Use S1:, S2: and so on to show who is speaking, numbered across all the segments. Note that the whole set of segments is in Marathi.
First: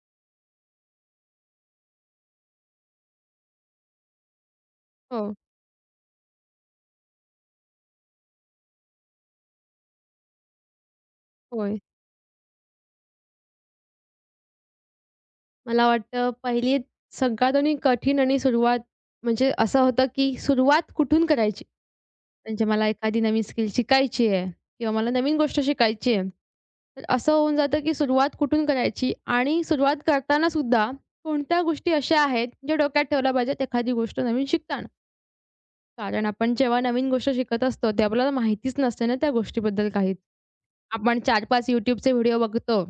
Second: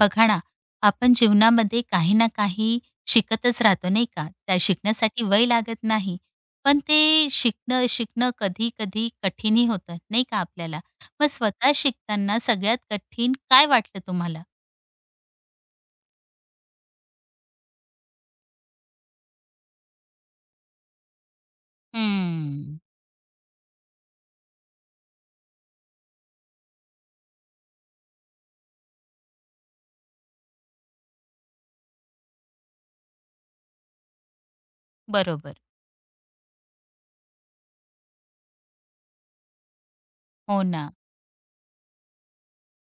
S1: बघा ना, आपण जीवनामध्ये काही ना काही शिकतच राहतो, नाही का? त्या शिकण्यासाठी
S2: हो,
S1: वय लागत नाही. पण ते शिकणं शिकणं कधी-कधी कठीणही होतं, नाही का आपल्याला? मग स्वतः
S2: होय.
S1: शिकताना सगळ्यात कठीण काय वाटलं तुम्हाला?
S2: मला वाटतं पहिली सगळ्यात आणि कठीण आणि सुरुवात म्हणजे असं होतं, की सुरुवात कुठून करायची? म्हणजे
S1: हम्म.
S2: मला एखादी नवीन स्किल शिकायची आहे किंवा मला नवीन गोष्ट शिकायची आहे. तर असं होऊन जातं, की सुरुवात कुठून करायची? आणि सुरुवात करताना सुद्धा कोणत्या गोष्टी अशा आहेत, ज्या डोक्यात ठेवल्या पाहिजेत एखादी गोष्ट नवीन शिकताना?
S1: बरोबर.
S2: कारण आपण जेव्हा नवीन गोष्ट शिकत असतो, ते आपल्याला माहितीच नसते ना त्या गोष्टीबद्दल काहीच.
S1: हो ना.
S2: आपण 4-5 YouTubeचे व्हिडिओ बघतो.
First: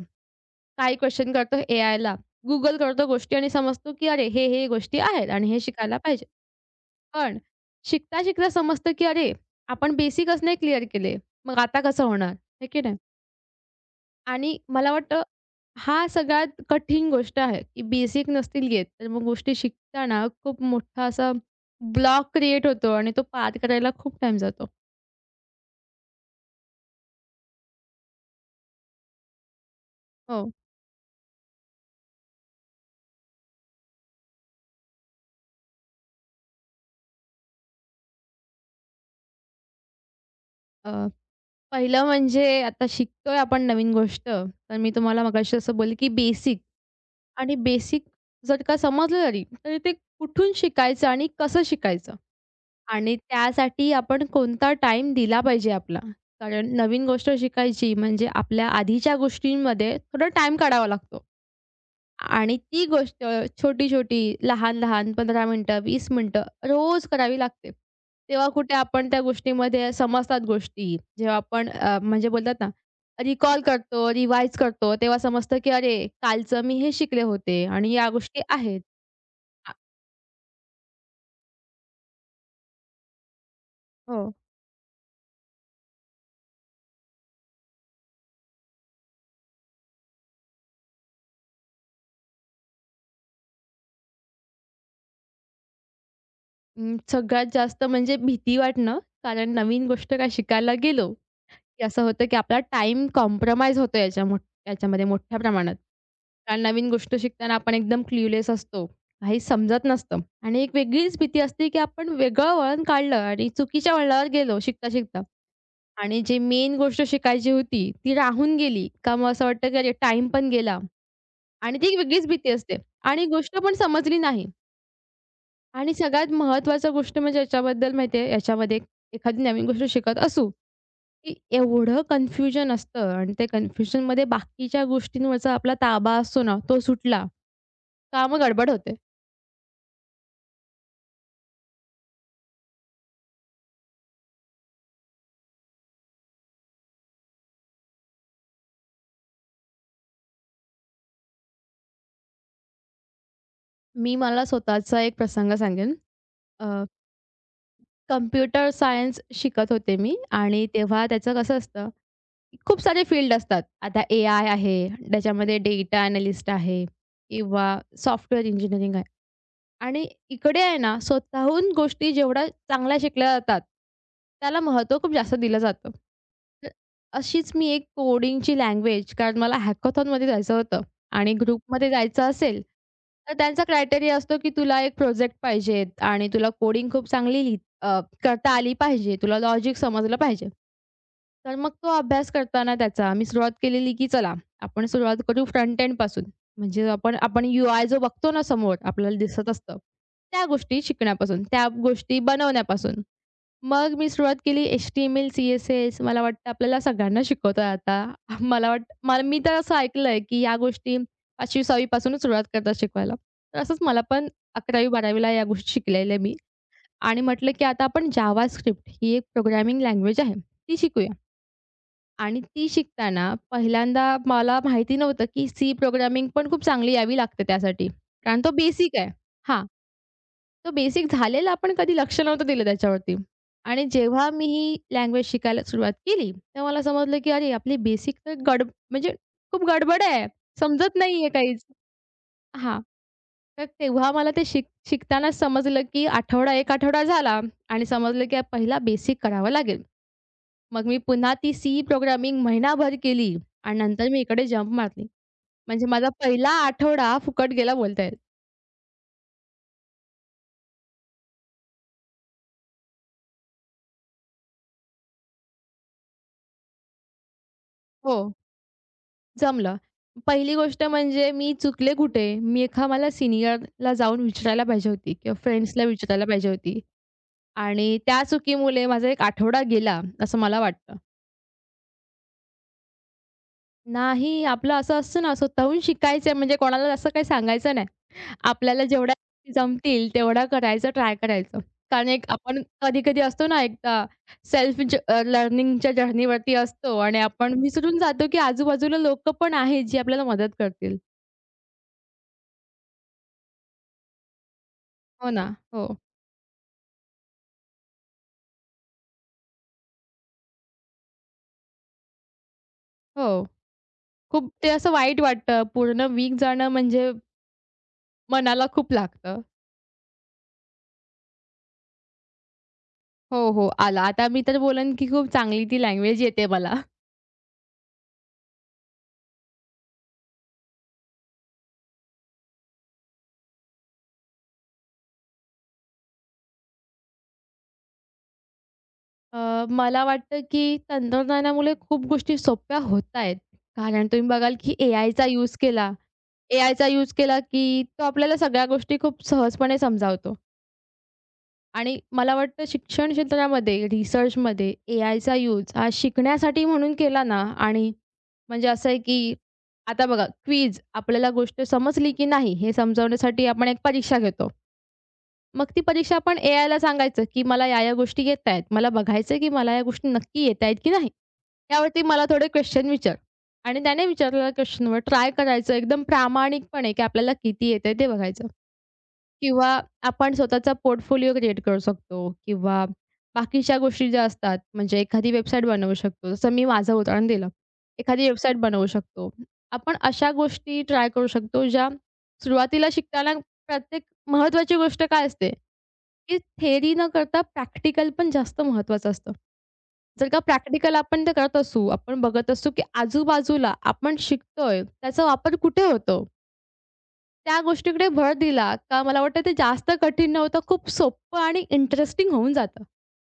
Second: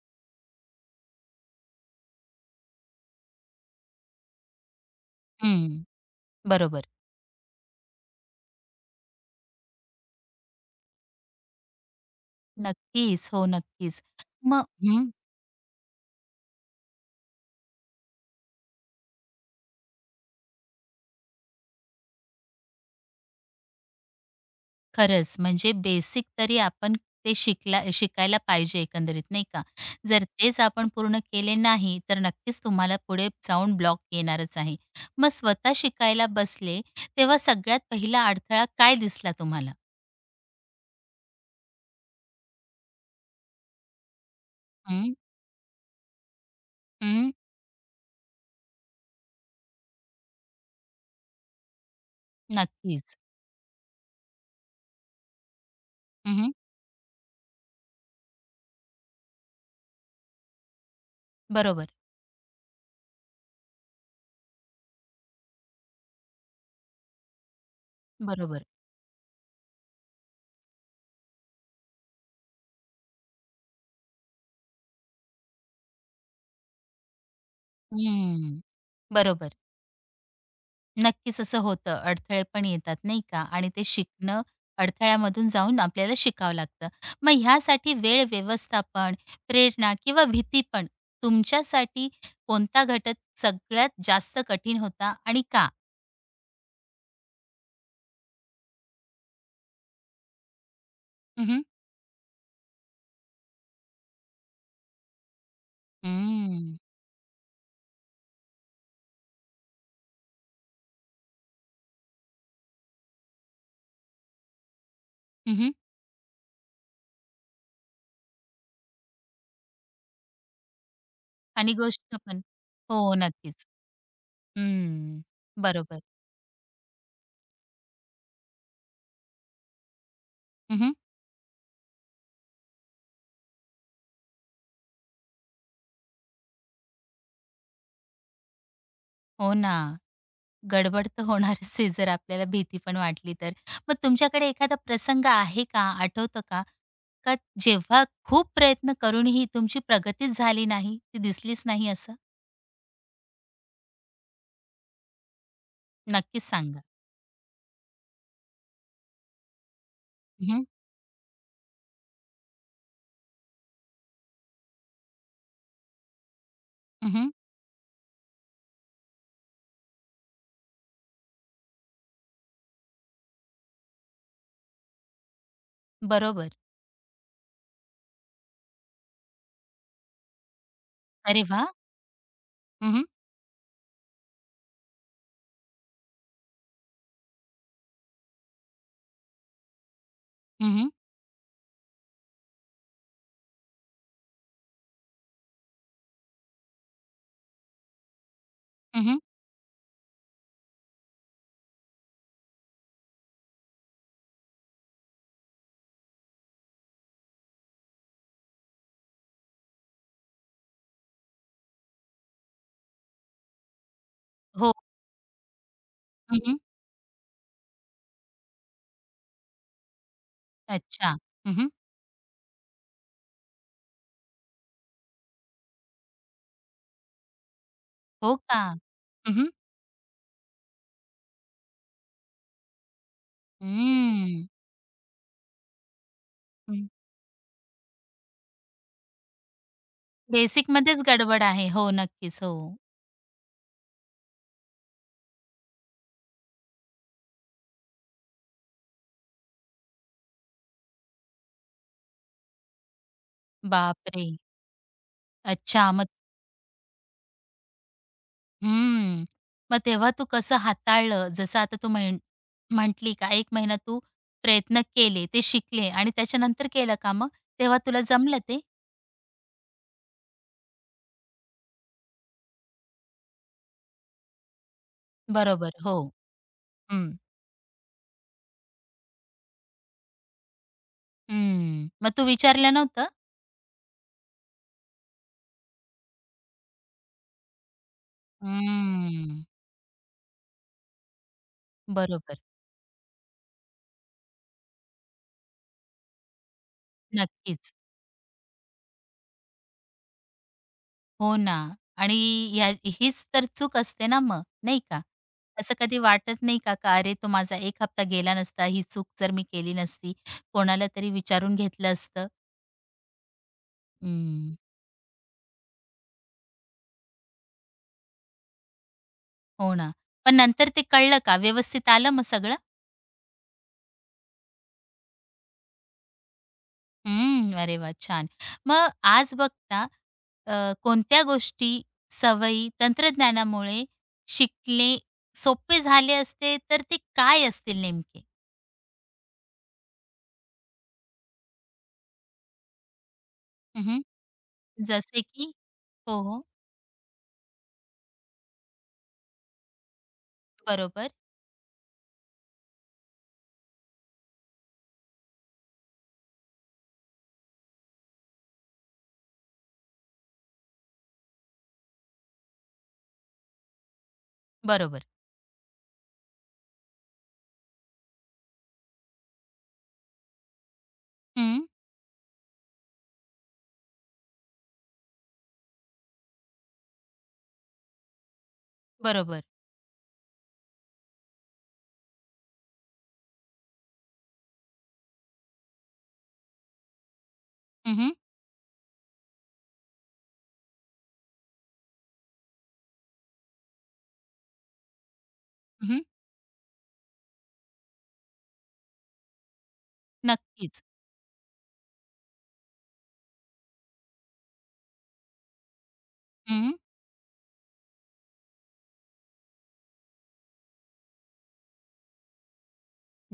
S2: काही क्वेशन करतो एआयला. Google करतो गोष्टी आणि समजतो, की अरे हे गोष्टी आहेत आणि हे
S1: हं.
S2: शिकायला पाहिजे.
S1: बरोबर.
S2: पण शिकता-शिकता समजतं, की अरे आपण बेसिकच नाही क्लिअर केले. मग आता कसं होणार? आहे की नाही?
S1: नक्कीच. हो, नक्कीच.
S2: आणि
S1: मग
S2: मला वाटतं हा सगळ्यात कठीण गोष्ट आहे, की बेसिक नसतील येत, तर मग गोष्टी शिकताना खूप मोठा असा ब्लॉक क्रिएट होतो आणि तो पार करायला खूप टाईम जातो.
S1: खरंच, म्हणजे बेसिक तरी आपण ते शिकायला पाहिजे एकंदरीत, नाही का? जर
S2: हो.
S1: तेच आपण पूर्ण केले नाही, तर नक्कीच तुम्हाला पुढे जाऊन ब्लॉक येणारच आहे. मग स्वतः शिकायला बसले, तेव्हा सगळ्यात पहिला अडथळा काय दिसला तुम्हाला?
S2: अ, पहिलं म्हणजे आता शिकतोय आपण नवीन गोष्ट, तर मी
S1: हं,
S2: तुम्हाला मगाशी असं बोलले, की बेसिक.
S1: हं,
S2: आणि बेसिक जर का समजलं जरी, तरी ते कुठून शिकायचं आणि कसं शिकायचं? आणि
S1: नक्कीच.
S2: त्यासाठी आपण कोणता टाइम दिला पाहिजे आपला.
S1: हं,
S2: कारण नवीन गोष्ट शिकायची म्हणजे आपल्या आधीच्या गोष्टींमध्ये थोडा टाइम काढावा लागतो.
S1: बरोबर,
S2: आणि ती गोष्ट छोटी-छोटी, लहान-लहान 15 मिनिटं, 20 मिनिटं रोज करावी लागते. तेव्हा
S1: बरोबर.
S2: कुठे आपण त्या गोष्टीमध्ये समजतात गोष्टी. जेव्हा आपण म्हणजे बोलतात ना, रिकॉल करतो, रिवाइज करतो, तेव्हा समजतं की "अरे, कालचं मी हे शिकले होते आणि या गोष्टी
S1: हं,
S2: आहेत."
S1: बरोबर.
S2: आ
S1: नक्कीच असं होतं. अडथळे पण येतात नाही का? आणि ते
S2: हो.
S1: शिकणं अडथळ्यामधून जाऊन आपल्याला शिकावं लागतं. मग ह्यासाठी वेळ व्यवस्थापन, प्रेरणा किंवा भीती पण तुमच्यासाठी कोणता घटक सगळ्यात जास्त कठीण होता आणि का?
S2: सगळ्यात जास्त म्हणजे भीती वाटणं, कारण नवीन गोष्ट काय शिकायला गेलो,
S1: हं, हं.
S2: की असं होतं की आपला टाईम कॉम्प्रोमाईज होतो याच्यामध्ये मोठ्या प्रमाणात. कारण
S1: हं.
S2: नवीन गोष्ट शिकताना आपण एकदम क्लूलेस असतो. काही समजत नसतं आणि एक वेगळीच भीती असते की आपण वेगळं वळण काढलं आणि चुकीच्या वळणावर गेलो शिकता-शिकता आणि जे मेन गोष्ट शिकायची होती ती राहून गेली का मग असं वाटतं की अरे टाईम पण गेला
S1: आणि
S2: आणि ती एक
S1: गोष्ट
S2: वेगळीच
S1: पण.
S2: भीती असते
S1: हो,
S2: आणि गोष्ट
S1: नक्कीच.
S2: पण समजली नाही
S1: हं.
S2: आणि
S1: बरोबर.
S2: सगळ्यात महत्त्वाची गोष्ट म्हणजे याच्याबद्दल माहिती आहे, याच्यामध्ये एखादी नवीन गोष्ट शिकत असू
S1: हं,
S2: की एवढं कन्फ्युजन असतं आणि ते कन्फ्युजनमध्ये बाकीच्या गोष्टींवरचा आपला ताबा असतो ना, तो सुटला, का मग गडबड होते.
S1: हो ना. गडबड तर होणारच आहे जर आपल्याला भीती पण वाटली तर. मग तुमच्याकडे एखादा प्रसंग आहे का? आठवतं का? का जेव्हा खूप प्रयत्न करूनही तुमची प्रगतीच झाली नाही, ती दिसलीच नाही असं?
S2: मला स्वतःचा एक प्रसंग सांगेन.
S1: नक्कीच
S2: अ,
S1: सांगा.
S2: कॉम्प्युटर सायन्स शिकत होते मी
S1: हं, हं.
S2: आणि तेव्हा त्याचं कसं असतं, की खूप सारे फील्ड असतात. आता एआय आहे, त्याच्यामध्ये डेटा एनालिस्ट आहे किंवा सॉफ्टवेअर इंजिनिअरिंग आहे. आणि इकडे आहे ना, स्वतःहून गोष्टी जेवढ्या चांगल्या शिकल्या जातात, त्याला महत्त्व खूप जास्त दिलं जातं.
S1: बरोबर.
S2: तर अशीच मी एक कोडिंगची लँग्वेज कारण मला हॅकॉथॉनमध्ये जायचं होतं आणि
S1: अरे वा?
S2: ग्रुपमध्ये जायचं असेल,
S1: हं, हं.
S2: तर त्यांचा क्रायटेरिया असतो, की तुला एक प्रोजेक्ट पाहिजे आणि तुला कोडिंग खूप चांगली करता आली पाहिजे. तुला लॉजिक समजलं पाहिजे.
S1: हं,
S2: तर मग तो अभ्यास करताना त्याचा मी सुरुवात केलेली, की चला आपण सुरुवात करू फ्रंट एंडपासून. म्हणजे आपण आपण UI जो बघतो ना समोर आपल्याला दिसत असतं, त्या गोष्टी शिकण्यापासून, त्या गोष्टी बनवण्यापासून. मग मी सुरुवात केली HTML, CSS. मला वाटतं आपल्याला सगळ्यांना शिकवतात आता. मला वाटतं मी तर असं ऐकलंय, की या गोष्टी 5वी-6वी पासूनच सुरुवात करतात शिकवायला. तर असंच मला पण
S1: हो.
S2: 11वी-12वी या गोष्टी शिकलेल्या मी
S1: हं,
S2: आणि म्हटलं, की आता आपण जावास्क्रिप्ट ही एक प्रोग्रामिंग लँग्वेज आहे, ती शिकूया.
S1: अच्छा. हं,
S2: आणि ती शिकताना पहिल्यांदा मला माहिती नव्हतं, की सी प्रोग्रामिंग पण खूप चांगली यावी लागते त्यासाठी.
S1: हो
S2: कारण तो
S1: का?
S2: बेसिक आहे.
S1: हं, हं.
S2: हां, तो बेसिक झालेला पण कधी लक्ष नव्हतं दिलं त्याच्यावरती. आणि जेव्हा मी
S1: हम्म.
S2: ही लँग्वेज शिकायला सुरुवात केली, तेव्हा मला
S1: हं.
S2: समजलं, की अरे आपली बेसिक तर म्हणजे खूप गडबड आहे. समजत
S1: बेसिकमध्येच
S2: नाहीये
S1: गडबड
S2: काहीच.
S1: आहे. हो, नक्कीच. हो.
S2: हां, तर तेव्हा मला ते शिकतानाच समजलं, की 1 आठवडा झाला आणि समजलं, की पहिला बेसिक करावा लागेल. मग मी पुन्हा ती सी प्रोग्रामिंग महिनाभर केली आणि नंतर मी
S1: बापरे!
S2: इकडे जंप मारली. म्हणजे
S1: अच्छा. मग
S2: माझा पहिला आठवडा फुकट गेला बोलता येईल.
S1: हम्म. मग तेव्हा तू कसं हाताळलं? जसं आता तू म्हण म्हटली का एक महिना तू प्रयत्न केले, ते शिकले आणि त्याच्यानंतर केलं का मग? तेव्हा तुला
S2: हो,
S1: जमलं ते?
S2: जमलं. पहिली गोष्ट म्हणजे मी चुकले कुठे? मी मला सीनियरला जाऊन विचारायला पाहिजे होती किंवा
S1: बरोबर.
S2: फ्रेंड्सला
S1: हो.
S2: विचारायला पाहिजे होती
S1: हं.
S2: आणि त्या चुकीमुळे माझा एक आठवडा गेला असं मला वाटतं.
S1: हं. मग तू विचारलं नव्हतं?
S2: नाही, आपलं असं असतं ना, स्वतःहून शिकायचं आहे म्हणजे कोणाला असं काही सांगायचं नाही. आपल्याला जेवढ्या
S1: हम्म.
S2: गोष्टी जमतील तेवढा करायचं ट्राय करायचं. कारण एक
S1: बरोबर.
S2: आपण कधी-कधी असतो ना, एकदा सेल्फ लर्निंगच्या जर्नीवरती असतो आणि आपण
S1: नक्कीच.
S2: विसरून जातो, की आजूबाजूला लोकं पण आहेत जी आपल्याला मदत करतील.
S1: हो ना. आणि हीच तर चूक असते ना मग, नाही का?
S2: हो ना.
S1: असं
S2: हो.
S1: कधी वाटत नाही का, का "अरे, तो माझा 1 हप्ता गेला नसता, ही चूक जर मी केली नसती, कोणाला तरी विचारून घेतलं असतं."
S2: हो. खूप
S1: हं.
S2: ते असं वाईट वाटतं. पूर्ण वीक जाणं म्हणजे मनाला खूप लागतं.
S1: हो ना. पण नंतर ते कळलं का? व्यवस्थित आलं मग सगळं?
S2: हो, हो. आला. आता मी तर बोलेन, की खूप चांगली ती लँग्वेज येते मला.
S1: हं. अरे वाह! छान. मग आज बघता कोणत्या गोष्टी, सवयी तंत्रज्ञानामुळे शिकले सोपे झाले असते, तर ते काय असतील नेमके?
S2: मला वाटतं की तंत्रज्ञानामुळे खूप गोष्टी सोप्या होत आहेत.
S1: हं,
S2: कारण तुम्ही बघाल की
S1: जसे
S2: एआयचा
S1: की
S2: यूज केला.
S1: हो, हो.
S2: एआयचा यूज केला की तो आपल्याला सगळ्या गोष्टी खूप सहजपणे समजावतो
S1: बरोबर,
S2: आणि मला वाटतं शिक्षण क्षेत्रामध्ये, रिसर्चमध्ये एआयचा यूज हा शिकण्यासाठी म्हणून केला ना आणि म्हणजे असं आहे की आता बघा क्विज आपल्याला गोष्ट समजली की नाही हे समजवण्यासाठी आपण एक परीक्षा घेतो.
S1: बरोबर.
S2: मग ती परीक्षा आपण एआयला सांगायचं, की मला या-या गोष्टी येतायत. मला बघायचंय, की मला या गोष्टी नक्की येतायत की नाही.
S1: हं.
S2: त्यावरती मला थोडे क्वेश्चन विचार आणि त्याने विचारलेल्या क्वेश्चनवर ट्राय करायचं एकदम प्रामाणिकपणे, की आपल्याला किती येतंय ते बघायचं.
S1: बरोबर.
S2: किंवा आपण स्वतःचा पोर्टफोलिओ क्रिएट करू शकतो किंवा बाकीच्या गोष्टी ज्या असतात म्हणजे एखादी वेबसाईट बनवू शकतो. जसं मी माझं उदाहरण दिलं.
S1: हं, हं.
S2: एखादी वेबसाईट बनवू शकतो. आपण अशा गोष्टी ट्राय करू शकतो ज्या सुरुवातीला शिकताना प्रत्येक महत्त्वाची गोष्ट काय असते, की थिअरी न करता प्रॅक्टिकल पण जास्त महत्त्वाचं असतं. जर का
S1: नक्कीच.
S2: प्रॅक्टिकल आपण ते करत असू, आपण बघत असू, की आजूबाजूला आपण शिकतोय त्याचा वापर कुठे होतो? त्या गोष्टीकडे भर दिला का मला वाटतं ते जास्त कठीण नव्हतं. खूप सोपं आणि इंटरेस्टिंग होऊन जातं.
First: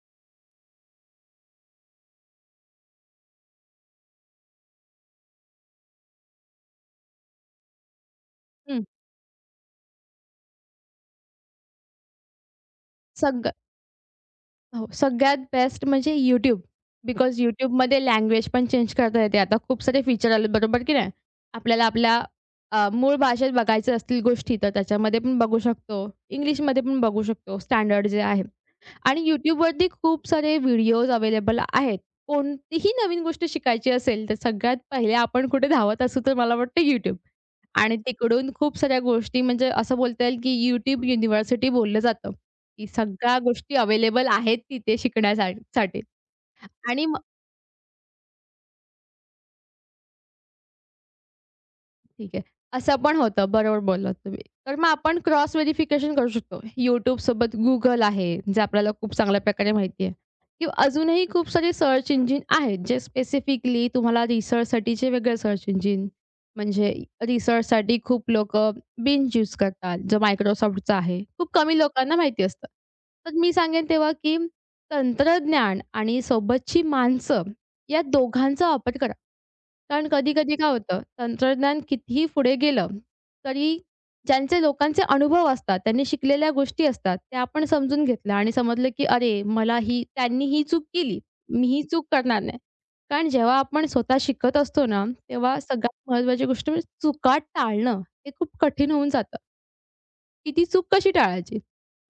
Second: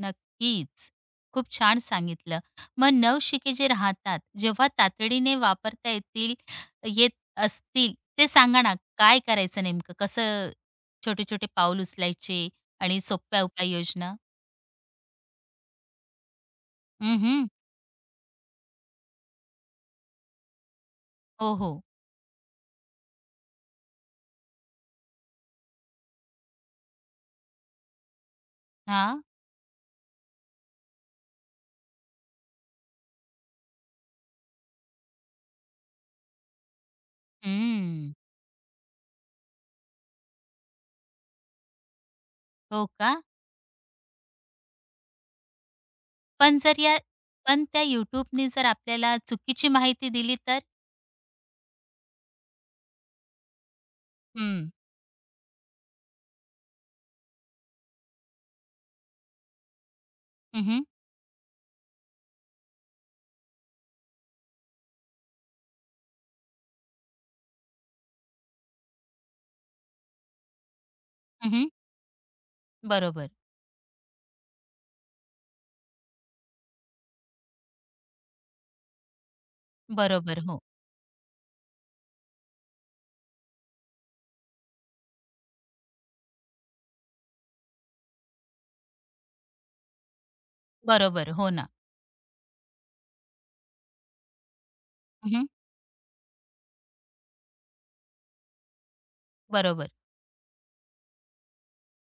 S1: नक्कीच. खूप छान सांगितलं. मग नवशिके जे राहतात, जेव्हा तातडीने वापरता येतील येत असतील, ते सांगा ना,
S2: हं.
S1: काय करायचं नेमकं? कसं छोटे-छोटे पाऊल उचलायचे आणि सोप्या
S2: सग
S1: उपाययोजना?
S2: हो, सगळ्यात बेस्ट म्हणजे YouTube. हं. बिकॉज
S1: हं,
S2: YouTubeमध्ये लँग्वेज पण चेंज करता येते. आता खूप सारे फीचर आले बरोबर की नाही?
S1: हो, हो.
S2: आपल्याला आपल्या मूळ भाषेत बघायचं असतील गोष्टी तर त्याच्यामध्ये पण बघू शकतो. इंग्लिशमध्ये पण बघू शकतो स्टँडर्ड जे आहे. आणि
S1: हां.
S2: YouTubeवरती खूप सारे व्हिडिओज अवेलेबल आहेत. कोणतीही नवीन गोष्ट शिकायची असेल, तर सगळ्यात पहिले आपण कुठे धावत असू, तर मला वाटतं YouTube. आणि
S1: हं.
S2: तिकडून खूप साऱ्या गोष्टी म्हणजे असं बोलता येईल, की YouTube युनिव्हर्सिटी बोललं जातं,
S1: हो
S2: की
S1: का?
S2: सगळ्या गोष्टी अवेलेबल आहेत तिथे
S1: पण जर या
S2: आणि
S1: पण त्या YouTubeनी जर आपल्याला चुकीची माहिती दिली तर?
S2: ठीक आहे. असं पण होतं. बरोबर बोललात तुम्ही.
S1: हं.
S2: तर मग आपण क्रॉस व्हेरिफिकेशन करू शकतो. YouTube सोबत Google आहे, जे आपल्याला खूप चांगल्या प्रकारे माहिती आहे
S1: हं,
S2: किंवा
S1: हं.
S2: अजूनही खूप सारे सर्च इंजिन आहेत, जे स्पेसिफिकली तुम्हाला रिसर्चसाठीचे वेगळे सर्च इंजिन म्हणजे रिसर्चसाठी खूप लोकं Bing यूज करतात, जो Microsoftचा आहे. खूप कमी लोकांना माहिती असतं.
S1: बरोबर.
S2: तर मी सांगेन तेव्हा, की तंत्रज्ञान आणि सोबतची माणसं या दोघांचा वापर करा. कारण
S1: बरोबर.
S2: कधी-कधी
S1: हो.
S2: काय होतं, तंत्रज्ञान कितीही पुढे गेलं, तरी ज्यांचे लोकांचे अनुभव असतात, त्यांनी शिकलेल्या गोष्टी असतात, त्या आपण समजून घेतल्या आणि समजलं की "अरे, मला ही त्यांनी ही चूक केली,
S1: बरोबर. हो
S2: मी
S1: ना.
S2: ही चूक करणार नाही." कारण जेव्हा आपण स्वतः शिकत असतो ना,
S1: हं,
S2: तेव्हा सगळ्यात महत्त्वाची गोष्ट म्हणजे चुका टाळणं, हे खूप कठीण होऊन जातं.
S1: बरोबर.
S2: की ती चूक कशी टाळायची?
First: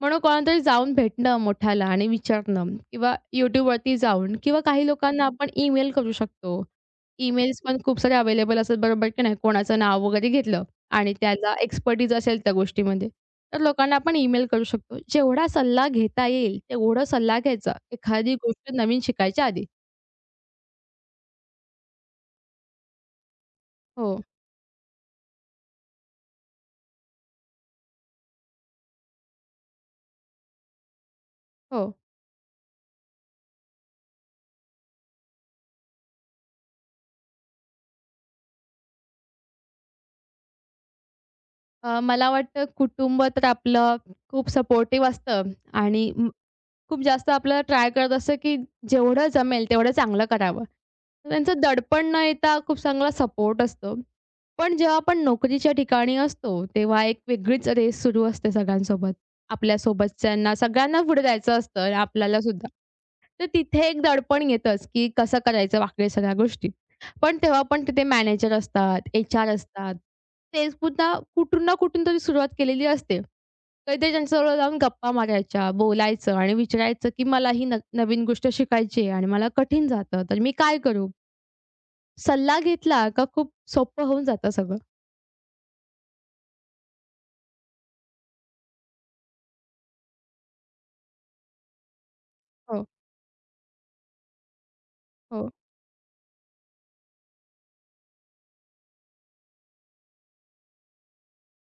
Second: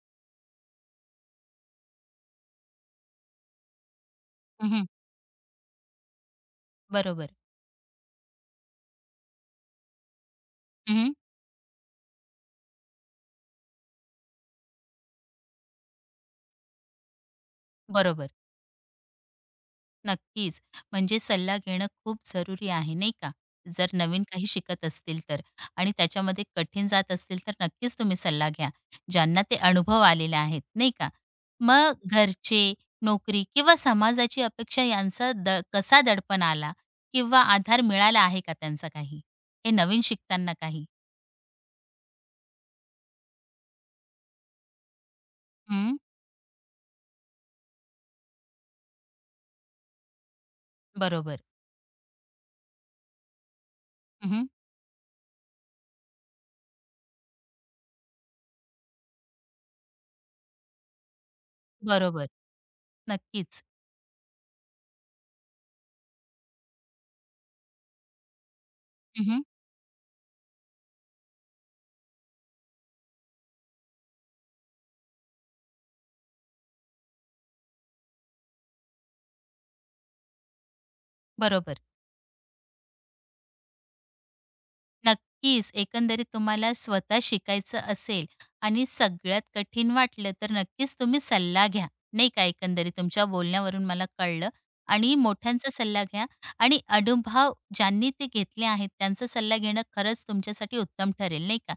S2: म्हणून कोणालातरी जाऊन भेटणं मोठ्याला आणि विचारणं किंवा YouTubeवरती जाऊन किंवा
S1: हं,
S2: काही लोकांना आपण ईमेल करू शकतो.
S1: बरोबर.
S2: ईमेल्स पण खूप सारे अवेलेबल असतात बरोबर की नाही? कोणाचं नाव वगैरे घेतलं
S1: हं,
S2: आणि त्याला एक्सपर्टीज असेल त्या गोष्टीमध्ये, तर लोकांना आपण ईमेल करू शकतो. जेवढा सल्ला घेता येईल तेवढा सल्ला घ्यायचा,
S1: बरोबर.
S2: एखादी गोष्ट नवीन शिकायच्या आधी.
S1: नक्कीच. म्हणजे सल्ला घेणं खूप जरुरी आहे, नाही का? जर
S2: हो,
S1: नवीन काही शिकत असतील तर आणि त्याच्यामध्ये कठीण जात असतील, तर नक्कीच तुम्ही सल्ला घ्या, ज्यांना ते अनुभव आलेले आहेत, नाही का? मग
S2: हो.
S1: घरचे, नोकरी किंवा समाजाची अपेक्षा यांचा द कसा दडपण आला किंवा आधार मिळाला आहे का त्यांचा काही? हे नवीन शिकताना काही?
S2: मला वाटतं कुटुंब तर आपलं खूप सपोर्टिव्ह असतं
S1: हं,
S2: आणि खूप जास्त आपल्याला ट्राय करत असतं, की जेवढं जमेल तेवढं चांगलं करावं. तर
S1: बरोबर.
S2: त्यांचं दडपण न येता खूप चांगला सपोर्ट असतो.
S1: हं,
S2: पण जेव्हा आपण नोकरीच्या ठिकाणी असतो, तेव्हा एक वेगळीच रेस सुरू असते सगळ्यांसोबत. आपल्या सोबतच्यांना सगळ्यांना पुढे जायचं असतं,
S1: बरोबर.
S2: आपल्याला सुद्धा. तर
S1: नक्कीच.
S2: तिथे एक दडपण येतंच, की कसं करायचं बाकी सगळ्या गोष्टी. पण तेव्हा पण तिथे मॅनेजर असतात,
S1: हं.
S2: HR असतात. ते सुद्धा कुठून ना कुठून तरी सुरुवात केलेली असते. कधीतरी त्यांच्याजवळ जाऊन गप्पा मारायच्या, बोलायचं आणि विचारायचं, की "मला ही नवीन गोष्ट शिकायची आहे आणि मला कठीण जातं, तर मी काय करू?"
S1: बरोबर.
S2: सल्ला घेतला का खूप सोपं होऊन जातं सगळं.
S1: नक्कीच. एकंदरीत तुम्हाला स्वतः शिकायचं असेल आणि सगळ्यात कठीण वाटलं, तर नक्कीच तुम्ही सल्ला घ्या, नाही का.
S2: हो,
S1: एकंदरीत तुमच्या बोलण्यावरून मला कळलं आणि
S2: हो.
S1: मोठ्यांचा सल्ला घ्या आणि अनुभव ज्यांनी ते घेतले आहेत, त्यांचा सल्ला घेणं खरंच तुमच्यासाठी उत्तम ठरेल, नाही का.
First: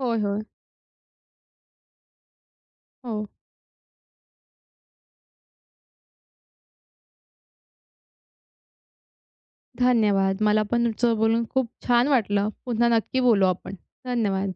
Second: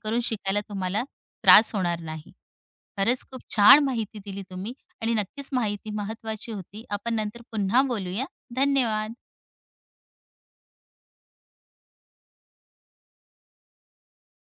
S2: होय, होय.
S1: शिकायला तुम्हाला त्रास होणार नाही.
S2: हो.
S1: खरंच खूप छान माहिती दिली तुम्ही आणि नक्कीच माहिती महत्त्वाची होती. आपण नंतर पुन्हा बोलूया. धन्यवाद.
S2: धन्यवाद. मला पण तुमचं बोलून खूप छान वाटलं. पुन्हा नक्की बोलू आपण. धन्यवाद.